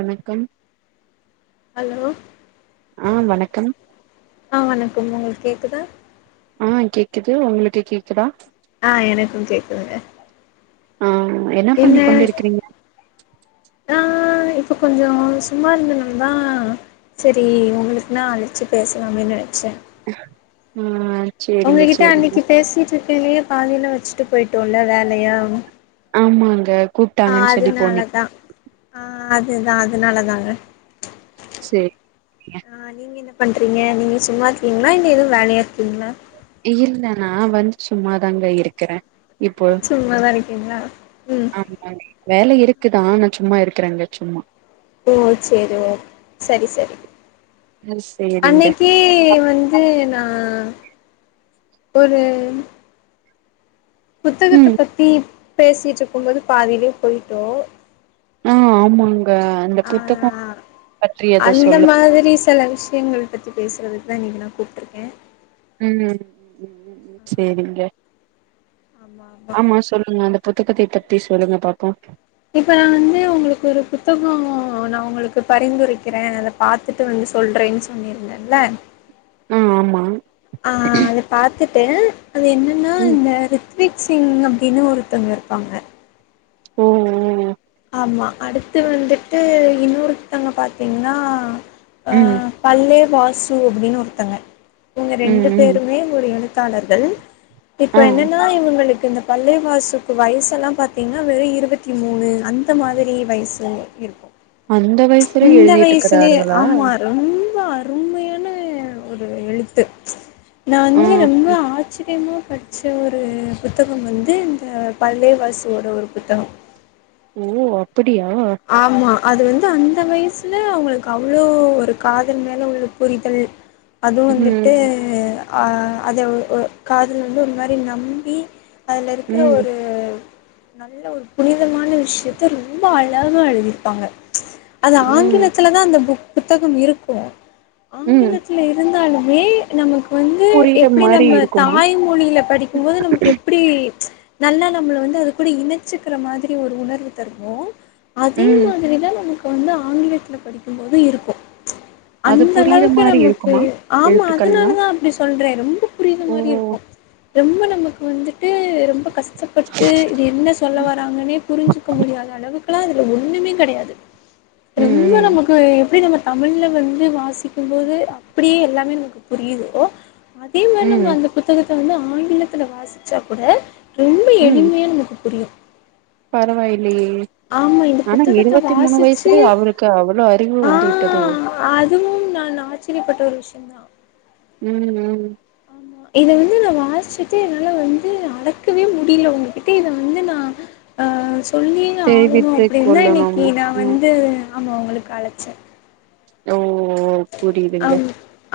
வணக்கம் ஹலோ ஆ வணக்கம் ஆ வணக்கம் உங்களுக்கு கேக்குதா ஆ கேக்குது உங்களுக்கு கேக்குதா ஆ எனக்கு கேக்குதுங்க ஆ என்ன பண்ணிக்க கொண்டிருக்கிறீங்க ஆ இப்ப கொஞ்சோ சும்மா இருந்தணு தா செரி உங்களுக்கு நா அழைச்சு பேசலாமே நெனச்சே ம் உங்ககிட்ட அன்னைக்கி பேசிட்டு இருக்கயிலையே பாதியில வெச்சுட்டு போயிட்டோல்ல வேலய ஆமாங்க கூப்பிட்டாங்கன்னு சொல்லி போனீ அதனாலதா ஆ அதுதா அதனால தாங்க செர் ஆ நீங்க என்ன பண்ணுறீங்க நீங்க சும்மா இருக்கீங்களா இல்ல எதுவு வேலைய இருக்கீங்களா இல்ல நா வந்து சும்மாதாங்க இருக்கற சும்மாதா இருக்கீங்களா ம் வேல இருக்குதா ஆனா சும்மா இருக்கறேங்க சும்மா ஓ செரி ஓ சரி சரி சேரிங்க அன்னைக்கி வந் வந்து நா ஒரு புத்தகத்த ம் பத்தி பேசிட்டு இருக்குபோது பாதியிலே போய்ட்டோ ம் ஆமாங்க அந்த புத்தகோ அந்த மாதிரி சில விஷ்யங்க பத்தி பேசுறதுக்கு தா இன்னைக்கி நா கூப்ட்ருக்கே ம் [inaudible] செரிங்க ஆமா சொல்லுங்க அந்த புத்தகத்தை பத்தி சொல்லுங்க பாப்போ இப்போ நா வந்து உங்களுக்கு ஒரு புத்தகோ நா உங்களுக்கு பரிந்துரைக்கிறே அத பாத்துட்டு வந்து சொல்றேன்னு சொல்லியிருந்தேன்ல ஆ ஆமா ஆ அதை பாத்துட்டு அது என்னன்ன ம் [unintelligible] ரித்விக் சிங் அப்டின்னு ஒருத்தங்க இருப்பாங்க ஒ ஒ ஆமா அடுத்து வந்துட்டு இன்னொருத்ங்க பாத்தீங்கன்னா அ ம் பல்லே வாசு அப்டின்னு ஒருத்தங்க இங்க ரெண்டு ம் ம் பேருமே ஒரு எழுத்தாளர்கள் இப்ப ஆ என்னன்னா இவுங்களுக்கு இந்த பல்லேவாசுக்கு வயசெல்லா பாத்தீங்ன்னா வெறு இருவத்தி மூணு அந்த மாதிரி வயசு இருக்கு அந்த வயசுல இந்த எழுதிட்டு வயசுலே இருக்கிறார்களா ஆமா இரு ரொம்ப அருமையான ஒரு எழுத்து நா ஆ வந்து ரொம்ப ஆ ச்சிரியமா படிச்ச ஒரு புத்தகோ வந்து இந்த பல்லேவாசுவோட ஒரு புத்தகோ ஓ அப்டியா ஆமா அது வந்து அந்த வய்சுல அவுங்களுக்கு அவ்வளோ ஒரு காதல் மேல உள்ள புரிதல் [inaudible] அதுவு ம் வந்துட்டு ஆ அதை உ உ காதல் வந்து ஒரு மாரி நம்பி அதில இருக்கிற ம் ஒரு நல்ல ஒரு புனிதமான விஷ்யத்த ரொம்ப ஆ ழமா எழுதிருப்பாங்க அது ம் ஆங்கிலத்துலதா அந்த புக் புத்தகோ இருக்கு ம் ஆங்கிலத்துல இருந்தாலுமே நமக்கு வந்து புரியிற எப்டி மாரி நம்ம இருக்குமா தாய்மொழியில படிக்குபோது நமக்கு எப் புடி நல்லா நம்மள வந்து அது கூடி இணைச்சிக்கிற மாதிரி ஒரு உணர்வு தருவோ அதே ம் மாதிரிதா நமக்கு வந்து ஆங்கிலத்துல படிக்குபோது இருக்கு அது அந்த புரியிற அளவுக்கு மாரி நமக்கு இருக்குமா ஆமா எழுத்துக்கள்லா அதனாலதா அப்டி சொல்றே ரொம்ப புரித மாரி இருக்கு [inaudible] ரொம்ப நமக்கு வந்துட்டு ரொம்ப கஷ் அசப்பட்டு இது என்ன சொல்ல வராங்கன்னே புரிஞ்சுக்க முடியாத அளவுக் குலா அதுல ஒண்ணுமே கடையாது ம் ரொம்ப ம் நமக்கு எப்டி நம்ம தமிழ்ல வந்து வாசிக்குபோது அப்டியே எல்லாமே நமக்கு புரியுதோ அதே ம் இந்த புத்தகத்த வந்து ஆங்கிலத்தில வாசிச்சா கூட ரொம்ப ம் எளிமையா நமக்கு புரியு பரவாயில்லையே ஆமாம் இந்த ஆனா புத்தகத்தை இருவத்தி மூணு வாசித்து வயசுலே அவருக்கு அவ்ளோ அறிவு வந்து விட்டதோ அதுவு நா ஆச்சிரியப்பட்ட ஒரு விஷ்யோதா ம் ம் இத வந்து நா வாசிச்சுட்டு என்னால வந்து அடக்கவே முடியில உங்ககிட்ட இத வந்து நா ஆ சொல்லியே ஆகணு தெரிவித்து அப்டின்னு தா கொள்ளணும் இன்னைக்கு நா ம் வந்து ஆமா உங்களுக்கு அழச்சே ஓ ஒ அம்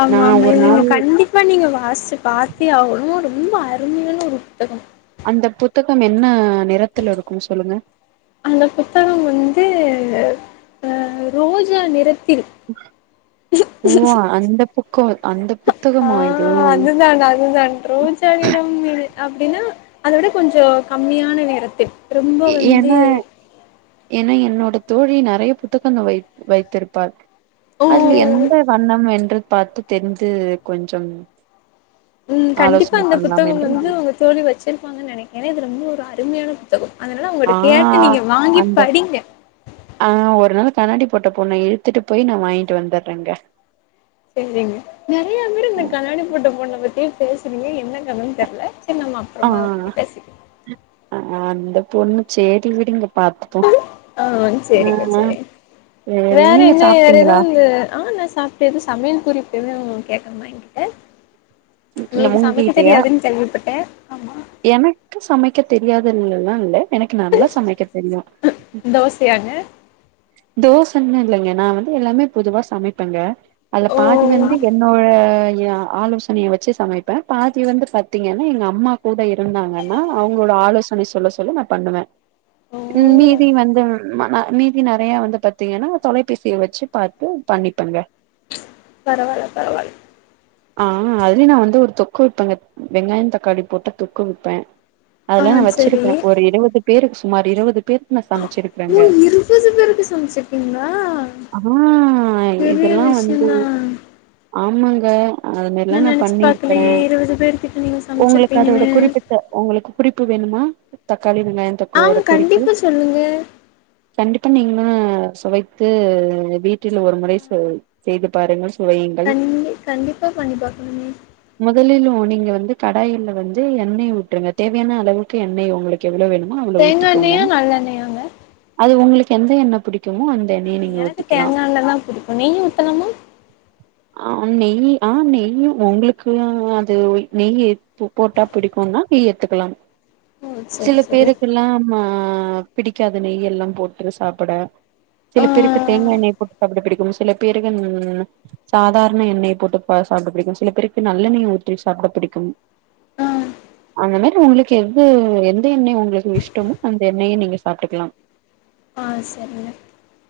ஆமா ஆமா இவுங்க நாள் கண்டிப் பா நீங்க வாச்சி பாத்தே அவனு ரொம்ப அருமையான ஒரு புத்தக அந்த புத்தகம் என்ன நிறத்துல இருக்கு சொல்லுங்க அந்த புத்தகம் வந்து அ ரோஜா நிறத்தில் ஓ அந்தப் பக்கொ அந்தப் ஆ அது தான் அது தான் ரோஜ் ஜா நிறம் இல் அப்டின்னா அத விட கொஞ்சொ கம்மியான நிறத்தில் ரொம்ப எ என வந்து என என்னோட தோழி நறைய புத்தகங்க வை வைத்திருப்பாள் ஓ அதுல எந்த வண்ணம் என்று பாத்து தெரிந்து கொஞ்சம் ம் கண்டிப்பா ஆலோசனை அந்த பண்ணலாம் புத்தகம் என்று வந்து உங்க தோழி வச்சிருப்பாங்கன் நெனைக்கே எனா இது ரொம்ப ஒரு அருமையான புத் த்தக அதனால அவுங்கட்ட ஆ கேட்டு நீங்க வாங்கி அந்த படிங்க ஆ ஒரு நாள் காண்ணாடி போட்ட பொன்ன இழுத்துட்டு போய் நா வாங்ட்டு வந்துற்றேங்க சேரிங்க நெறைய பேரு இந்த கண்ணாடி போட்ட பொண்ண பத்தி பேசுறீங்க என்ன கதன்னு தெர்ல சர்நம்மா ஆ ரொம்ப பேசி அந்த பொண்னு சேர்ரி விடுங்க பாத்துப்பொ ஆ சேரிங்க சேரி சேரி வேற நீங்க என்ன வேற சாப்ட்டீங்களா ஏதுவுந்த ஆ நா சாப் து எத சமையல் குறிப்பு எதூ கேக்குமா என்கிட்ட நீக்கு சமைக்க உங்ககிட்டயா தெரியாதுன் கேள்விப்பட்டே ஆமா எனக்கு சமைக்க தெரியாதல்ல தா இல்ல எனக்கு நல்லா சமைக்க தெரியு தோசையாங்க தோசன்னு இல்லங்க நா வந்து எல்லாமே பொதுவா சமைப்பெங்க அதுல ஓ பாதி வந்து என்னோட எ ஆலோஸ் சனைய வச்சு சமைப்பே பாதிவந்து பத்தீங்கன்னா எங்க அம்மா கூட இருந்தாங்கன்னா அவுங்கோட ஆலோசனை சொல்ல சொல்ல நாப் பண்ணுவே ஓ ம் மீதி வந்து ம நா மீதி நறைய வந்து பாத்தீங்கன்னா தொலைபேசிய வெச்சு பாத்து பண்ணிப்பங்க பரவால்ல பரவால்ல ஆ அதுலே நா வந்து ஒரு தொக்கு வெப்பங்க வெங்காயந் தக்காளி போட்ட தொக்கு விப்பெ அதுலா ஆ நா சரி வச்சிருக்க ஒரு இருவது பேருக்கு சுமார் இருபது பேத்க நா சமைச்சிருக்கறேங்க புசுசு பேருக்கு சமைச்சுக்கீங்களா ஆ பெரிய விஷய்ந்தா ஆம்மாங்க அது மேர்ல்லா நா நெனச்சு பண்ணிர்க்கறே பாக்கலையே இருவது பேர்கிட்ட நீங்க உங்களுக்கு அதோட சமச்சிருப்பீங்கன்னு குறிப்பு த உங்களுக்கு குறிப்பு வேணுமா தக்காளி வெங்காய ஆ தொக்குவோட குறிப்பு கண்டிப்பா சொல்லுங்க கண்டிப்பா நீங்களு சுவைத்து வீட்டில ஒரு முறை ச செய்து பாருங்கள் சுவையுங்கள் கண்டி கண்டிப்பா பண்ணிப்பாங்க மொதலில் ஒ நீங்க வந்து கடாயில்லவந்து எண்ணெய் ஊற்றுங்க தேவையான அளவுக்கு எண்ணெய் உங்களுக் கேவ்ளோ வேணுமோ அவ்ளோ தேங்கா ஊத்திக்கோங்க எண்ணெயா நல்லெண்ணெயாங்க அது உங்குளுக்கு எந்த எண்ணொ புடிக்குமோ அந் ஆ எனக்கு தேங்கா எண்ணெ தா புடிக்கு நெய் ஊத்தலாமா ஆ நெய்யு ஆ நெய்யு உங்ளுக்கு அது நெய் போட்டா பிடிக்குன்னா நெய் எத்துக்கலா ஓ சரி சில சரி பேருக்கெல்லா ம பிடிக்காது நெய்எல்லா போட்டு சாப்புட ஆ சில பேருக்கு தேங்கா எண்ணய போட்டுப் சாப்ட பிடிக்கும் சில பேருக்கு ம் சாதார்ண எண்ணெய போட்டுப் பா சாப்ட பிடிக்கு சில பேருக்கு நல்லண்ணய ஊத்தி சாப்பிட பிடிக்கும் ஆ அந்த மேரி உங்ளுக்கு எது எந்த எந்த எண்ணெ உங்களுக்கு இஷ்டமோ அந்த எண்ணெய நெய்யோ சாப்ட்டுக்கலா ஆ சரிங்க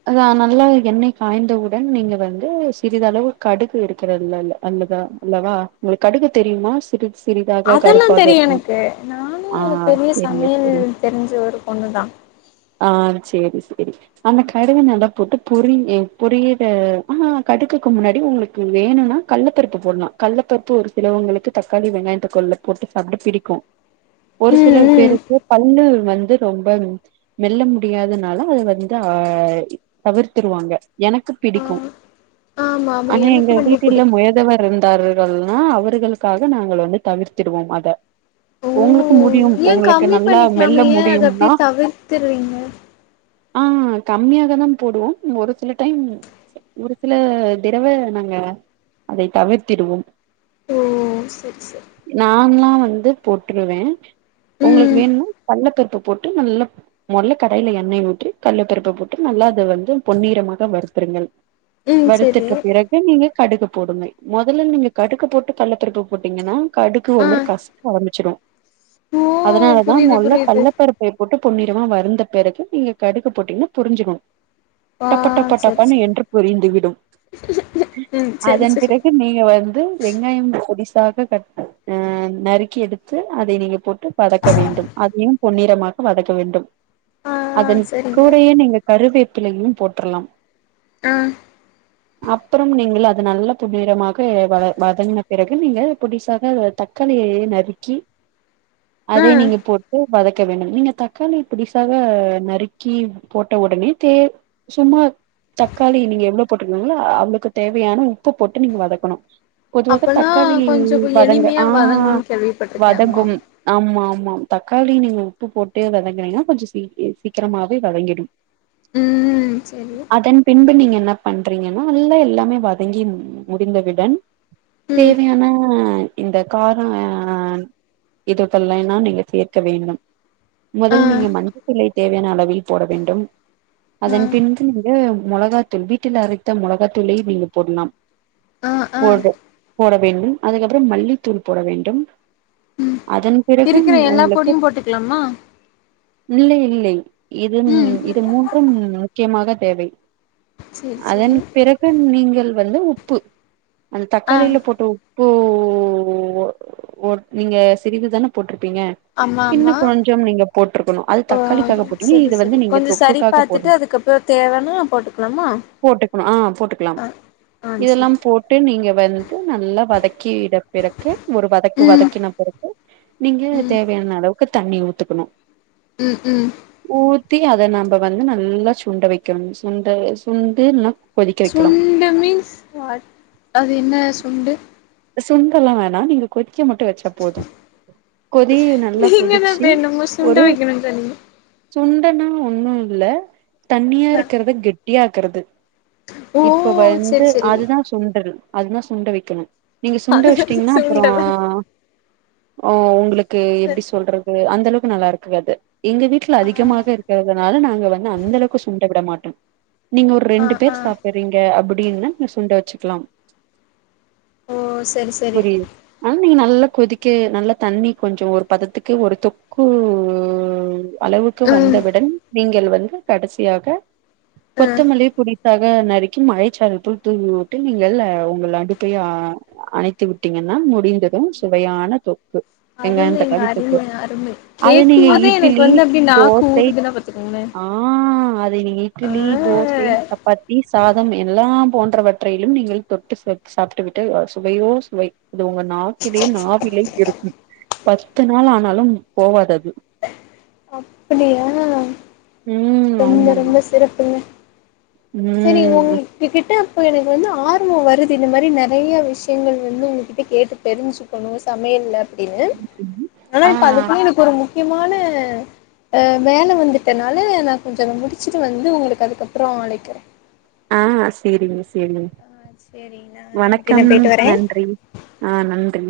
அதா நல்லா எண்ணெய் காய்ந்தவுடன் நீங்க வந்து சிறிதளவு கடுகு எடுக்கிறதுல இல்ல அல்லதா இல்லவா உங்களுக்கு கடுகு தெரியுமா சிறு சிறிதாக அதெல்லா கருப்பாக தெரியு இருக்கும் எனக்கு நானு ஆ ஒரு பெரிய செரிங்க சமையல் செரி தெரிஞ்ச ஒரு பொண்ணுதா ஆ சேரி சேரி அந்த கடுவ நல்லா போட்டு பொரி பொரியுற ஆ கடுக்குக்கு முன்னாடி உங்களுக்கு வேணுனா கல்லப்பருப்பு போட்லா கல்லப்பருப்பு ஒரு சிலவங்களுக்கு தக்காளி வெங்காய தொக்குல போட்டு சாப்ட பிடிக்கு ஒரு சில ம் ம் பேருக்கு பல்லு வந்து ரொம்ப மெல்ல முடியாதனால அது வந்து அ தவிர்த்துருவாங்க எனக்கு ஆ பிடிக்கு ஆமா ஆமா ஆனா எங்க எனக்கு ரொம்ப வீட் புடிக்கு முயதவர் இருந்தார்கள்னா அவர்களுக்காக நாங்கள் வந்து தவிர்த்திடுவோம் அத ஓ உங்களுக்கு முடியு ஏ உங்களுக்கு கம்மி நல்லா பண்ணிக்கலாமே மெல்ல ஏ அத முடியும்னா அப்டியே தவிர்த்துறீங்க ஆ கம்மியாதானங் போடுவோ ஒரு சில டைம் ஒரு சில திரவ நாங்க அதை தவிர்த்திடுவோம் ஓசெரி சேரி நான்லா வந்து போட்டுருவே உங்களுக்கு ம் வேணுனா கல்லப்பருப்பு போட்டு நல்லா மொதல்ல கடாய்ல எண்ணெய் ஊற்றி கல்ல பருப்ப போட்டு நல்லா அத வந்து பொன்னிறமாக வறுத்துருங்க ம் சரி வறுத்திட்ட பிறகு நீங்க கடுகு போடுங்க மொதல்ல நீங்க கடுக போட்டு கல்லப்பருப்பு போட்டீங்கன்னா கடுகு ஒரு ஆ மாரி கசக் க ஆரம்பிச்சிடு ஓ அதனாலதா புரியுது மொதல்ல புரியுது கல்லப்பருப்பு போட்டு பொன்னிறமா வறுந்த பிறகு நீங்க கடுக போட்டீங்கன்னா பொரிஞ்சிரு ஆ டப்ப சரி டப்பட்டப்பானு சரி என்று பொரிந்துவிடும் ம் சரி அதன் சரி பிறகு நீங்க வந்து வெங்காயம் கொடிசாக கட் அ நறுக்கி எடுத்து அதை நீங்க போட்டு வதக்க வேண்டும் அதையு பொன்னிறமாக வதக்க வேண்டும் ஆ அதன் சரிங்க கூடயே நீங்க கருவேப்பிலையும் போட்றலாம் ஆ அப்பறம் நீங்கள் அ அது நல்ல பொன்னிறமாக வத வதங்கின பிறகு நீங்க பொடிசாக தக்காளியயு நறுக்கி ஆ அதை நீங்க போட்டு வதக்க வேண்டும் நீங்க தக்காளிய பொடிசாக நறுக்கி போட்ட உடனே தே சும்மா தக்காளி நீங்க எவ்ளோ போட்டுருக்கீங்களோ அவ்ளோக்கு தேவையான உப்பு போட்டு நீங்க வதக்கணு பொதுவாக அப்பனா தக்காளி கொஞ்சோ வதங்க எளிமையா ஆ வதங்குன்னு கேள்விப்பட்டிருக்கே ஆமா வதங்கும் ஆமா ஆமா ஆமா தக்காளி நீங்க உப்பு போட்டு வதங்குனீங்கன்னா கொஞ்சோ சீ சீக்கிரமாவே வதங்கிடு ம் சரி அதன் பின்பு நீங்க என்ன பண்றீங்கன்னா நல்ல எல்லாமே வ தங்கி முடிந்தவுடன் ம் தேவையான இந்த காரம் இதுகள்லைலா நீங்க சேக்க வேண்டும் ஆ மொதல் நீங்க மஞ்சத்தூளை தேவையான அளவில் போட வேண்டும் ஆ அதன் பின்பு நீங்க மொளகா தூள் வீட்டில் அரைத்த மொளகா தூளையு நீங்க போட்னு ஆ ஆ போடு போட வேண்டும் அதுக்கப்பறம் மல்லித்தூள் போட வேண்டும் ம் அதன் பிறகு இருக்கிற எல்லா உங்களுக்கு பொடியு போட்டுக்கலாமா இல்லை இல்லை இது ம் இது மூன்றும் முக்கியமாக தேவை சேரி சேரி அதன் பிறகு நீங்கள் வந்து உப்பு அந் ஆ தக்காளில போட்ட உப் பு நீங்க சிறிது தான போட்ருப்பிங்க ஆமா இன்னு ஆமா கொஞ்சம் நீங்க போட்டருக்கணு அது ஓ தக்காளிக்காக போட்டிங்கன சரி இது வந்து நீங்க தொக்குக்காக போடணு தேவனா போட்டுக்லாமா போட்டுக்ணு ஆ போட்டுக்லா இதெல்லா சரி போட்டு நீங்க வந்து நல்லா வதக்கி விடனு பிறக்கு ஒரு வதக்கு ம் வதக்கின பிறகு நீங்க ம் தேவயான அளவுக்கு தண்ணி ஊத்துக்குணு ம் ம் ஊத்தி அத நம்ப வந்து நல்லா சுண்ட வெக்கணு சுண்ட சுண்டு ந சுண்டு மீன்ஸ் வாட் அது என்ன சுண்டு சுண்டு எல்லா வேணா நீங்க கொதிக்க மட்டு வெச்சா போதும் கொதியு நல்லா நீங்க தா கொதிச்சு இப்ப என்னமோ சுண்ட ஒரு வைக்கணுன்னு சொன்னீங்க சுண்டனா ஒன்னு இல்ல தண்ணியா ஆ இருக்குறத கெட்டியாக்குறது ஓ இப்ப வந்து சரி சரி அதுதா சுண்டல் அதுதா சுண்ட வெக்கணு நீங்க சுண்ட அதுதா வெஷ்ட்டிங்ன்னா அப்றோ சுண்டலா ஓ உங்குளுக்கு எப்டி சரி சொல்றது அந்த அளவுக்கு நல்லா இருக்கு அது எங்க வீட்ல ஆ அதிகமாக இருக்குறதுனால நாங்க வந்து அந்த அளவுக்கு சுண்ட விட மாட்டோ நீங்க ஒர் ஆ ரெண்டு பேர் ஆ சாப்பிர்றீங்க அப்டின்னா நீங்க சுண்ட வெச்சுக்லாம் ஓ செரி செ புரிது ஆனா நீங்க நல்லா கொதிக்க நல்லா தண்ணி கொஞ்சோ ஒரு பதத்துக்கு ஒரு தொக் கூ அளவுக்கு ம் வந்தவுடன் நீங்கள் வந்து கடசியாக ம் கொத்தமல்லி பொடிசாக நறுக்கி மழைச்சாரல்ப் போல் தூவி உட்டு நீங்கள் உங்கள் அடுப்பை ஆ அணைத்து விட்டிங்கன்னா முடிந்ததும் சுவயான தொ அருமைங்க அருமை அருமை அது கேக்கும் நீங்க போதே எனக்கு இட்லி வந்து அப்டி நாக்கு தோசை ஊறுதுன்னா பாத்துக்கோங்களே ஆ அதை நீங்க ஆ இட்டுலி தோசை சப்பாத்தி சாதம் எல்லா போன்றவற்றையிலு நீங்கள் தொட்டு சாப்ட்டு விட்டு சுவையோ சுவை இது உங்க நாக்கிலே நாவிலே இருக்கும் பத்து நாள் ஆனாலும் போவாது அது அப்புடியா ம் ரொம்ப ஆமாங்க ரொம்ப சிறப்புங்க செரி உங் ம் உங்கக்கிட்ட அப்போ எனக்கு வந்து ஆர்வோ வருது இந்த மாரி நெறயா விஷ்யங்கள் வந்து உங்ககிட்ட கேட்டு தெரிஞ்சு கொணோ சமையல்ல அப்டின்னு ஆனா ஆ இப்ப அதுக்குல ஒரு முக்கியமான வேல வந்துட்டனால நா கொஞ்சோ அத முடிச்சிட்டு வந்து உங்குளுக்கு அதுக்கப்புறோ அலைக்குறே ஆ சேரிங்க சேரிங்க ஆ சரிங்கண்ணா நன்றி நா வணக்கம் போயிட்டு வரே நன்றி ஆ நன்றி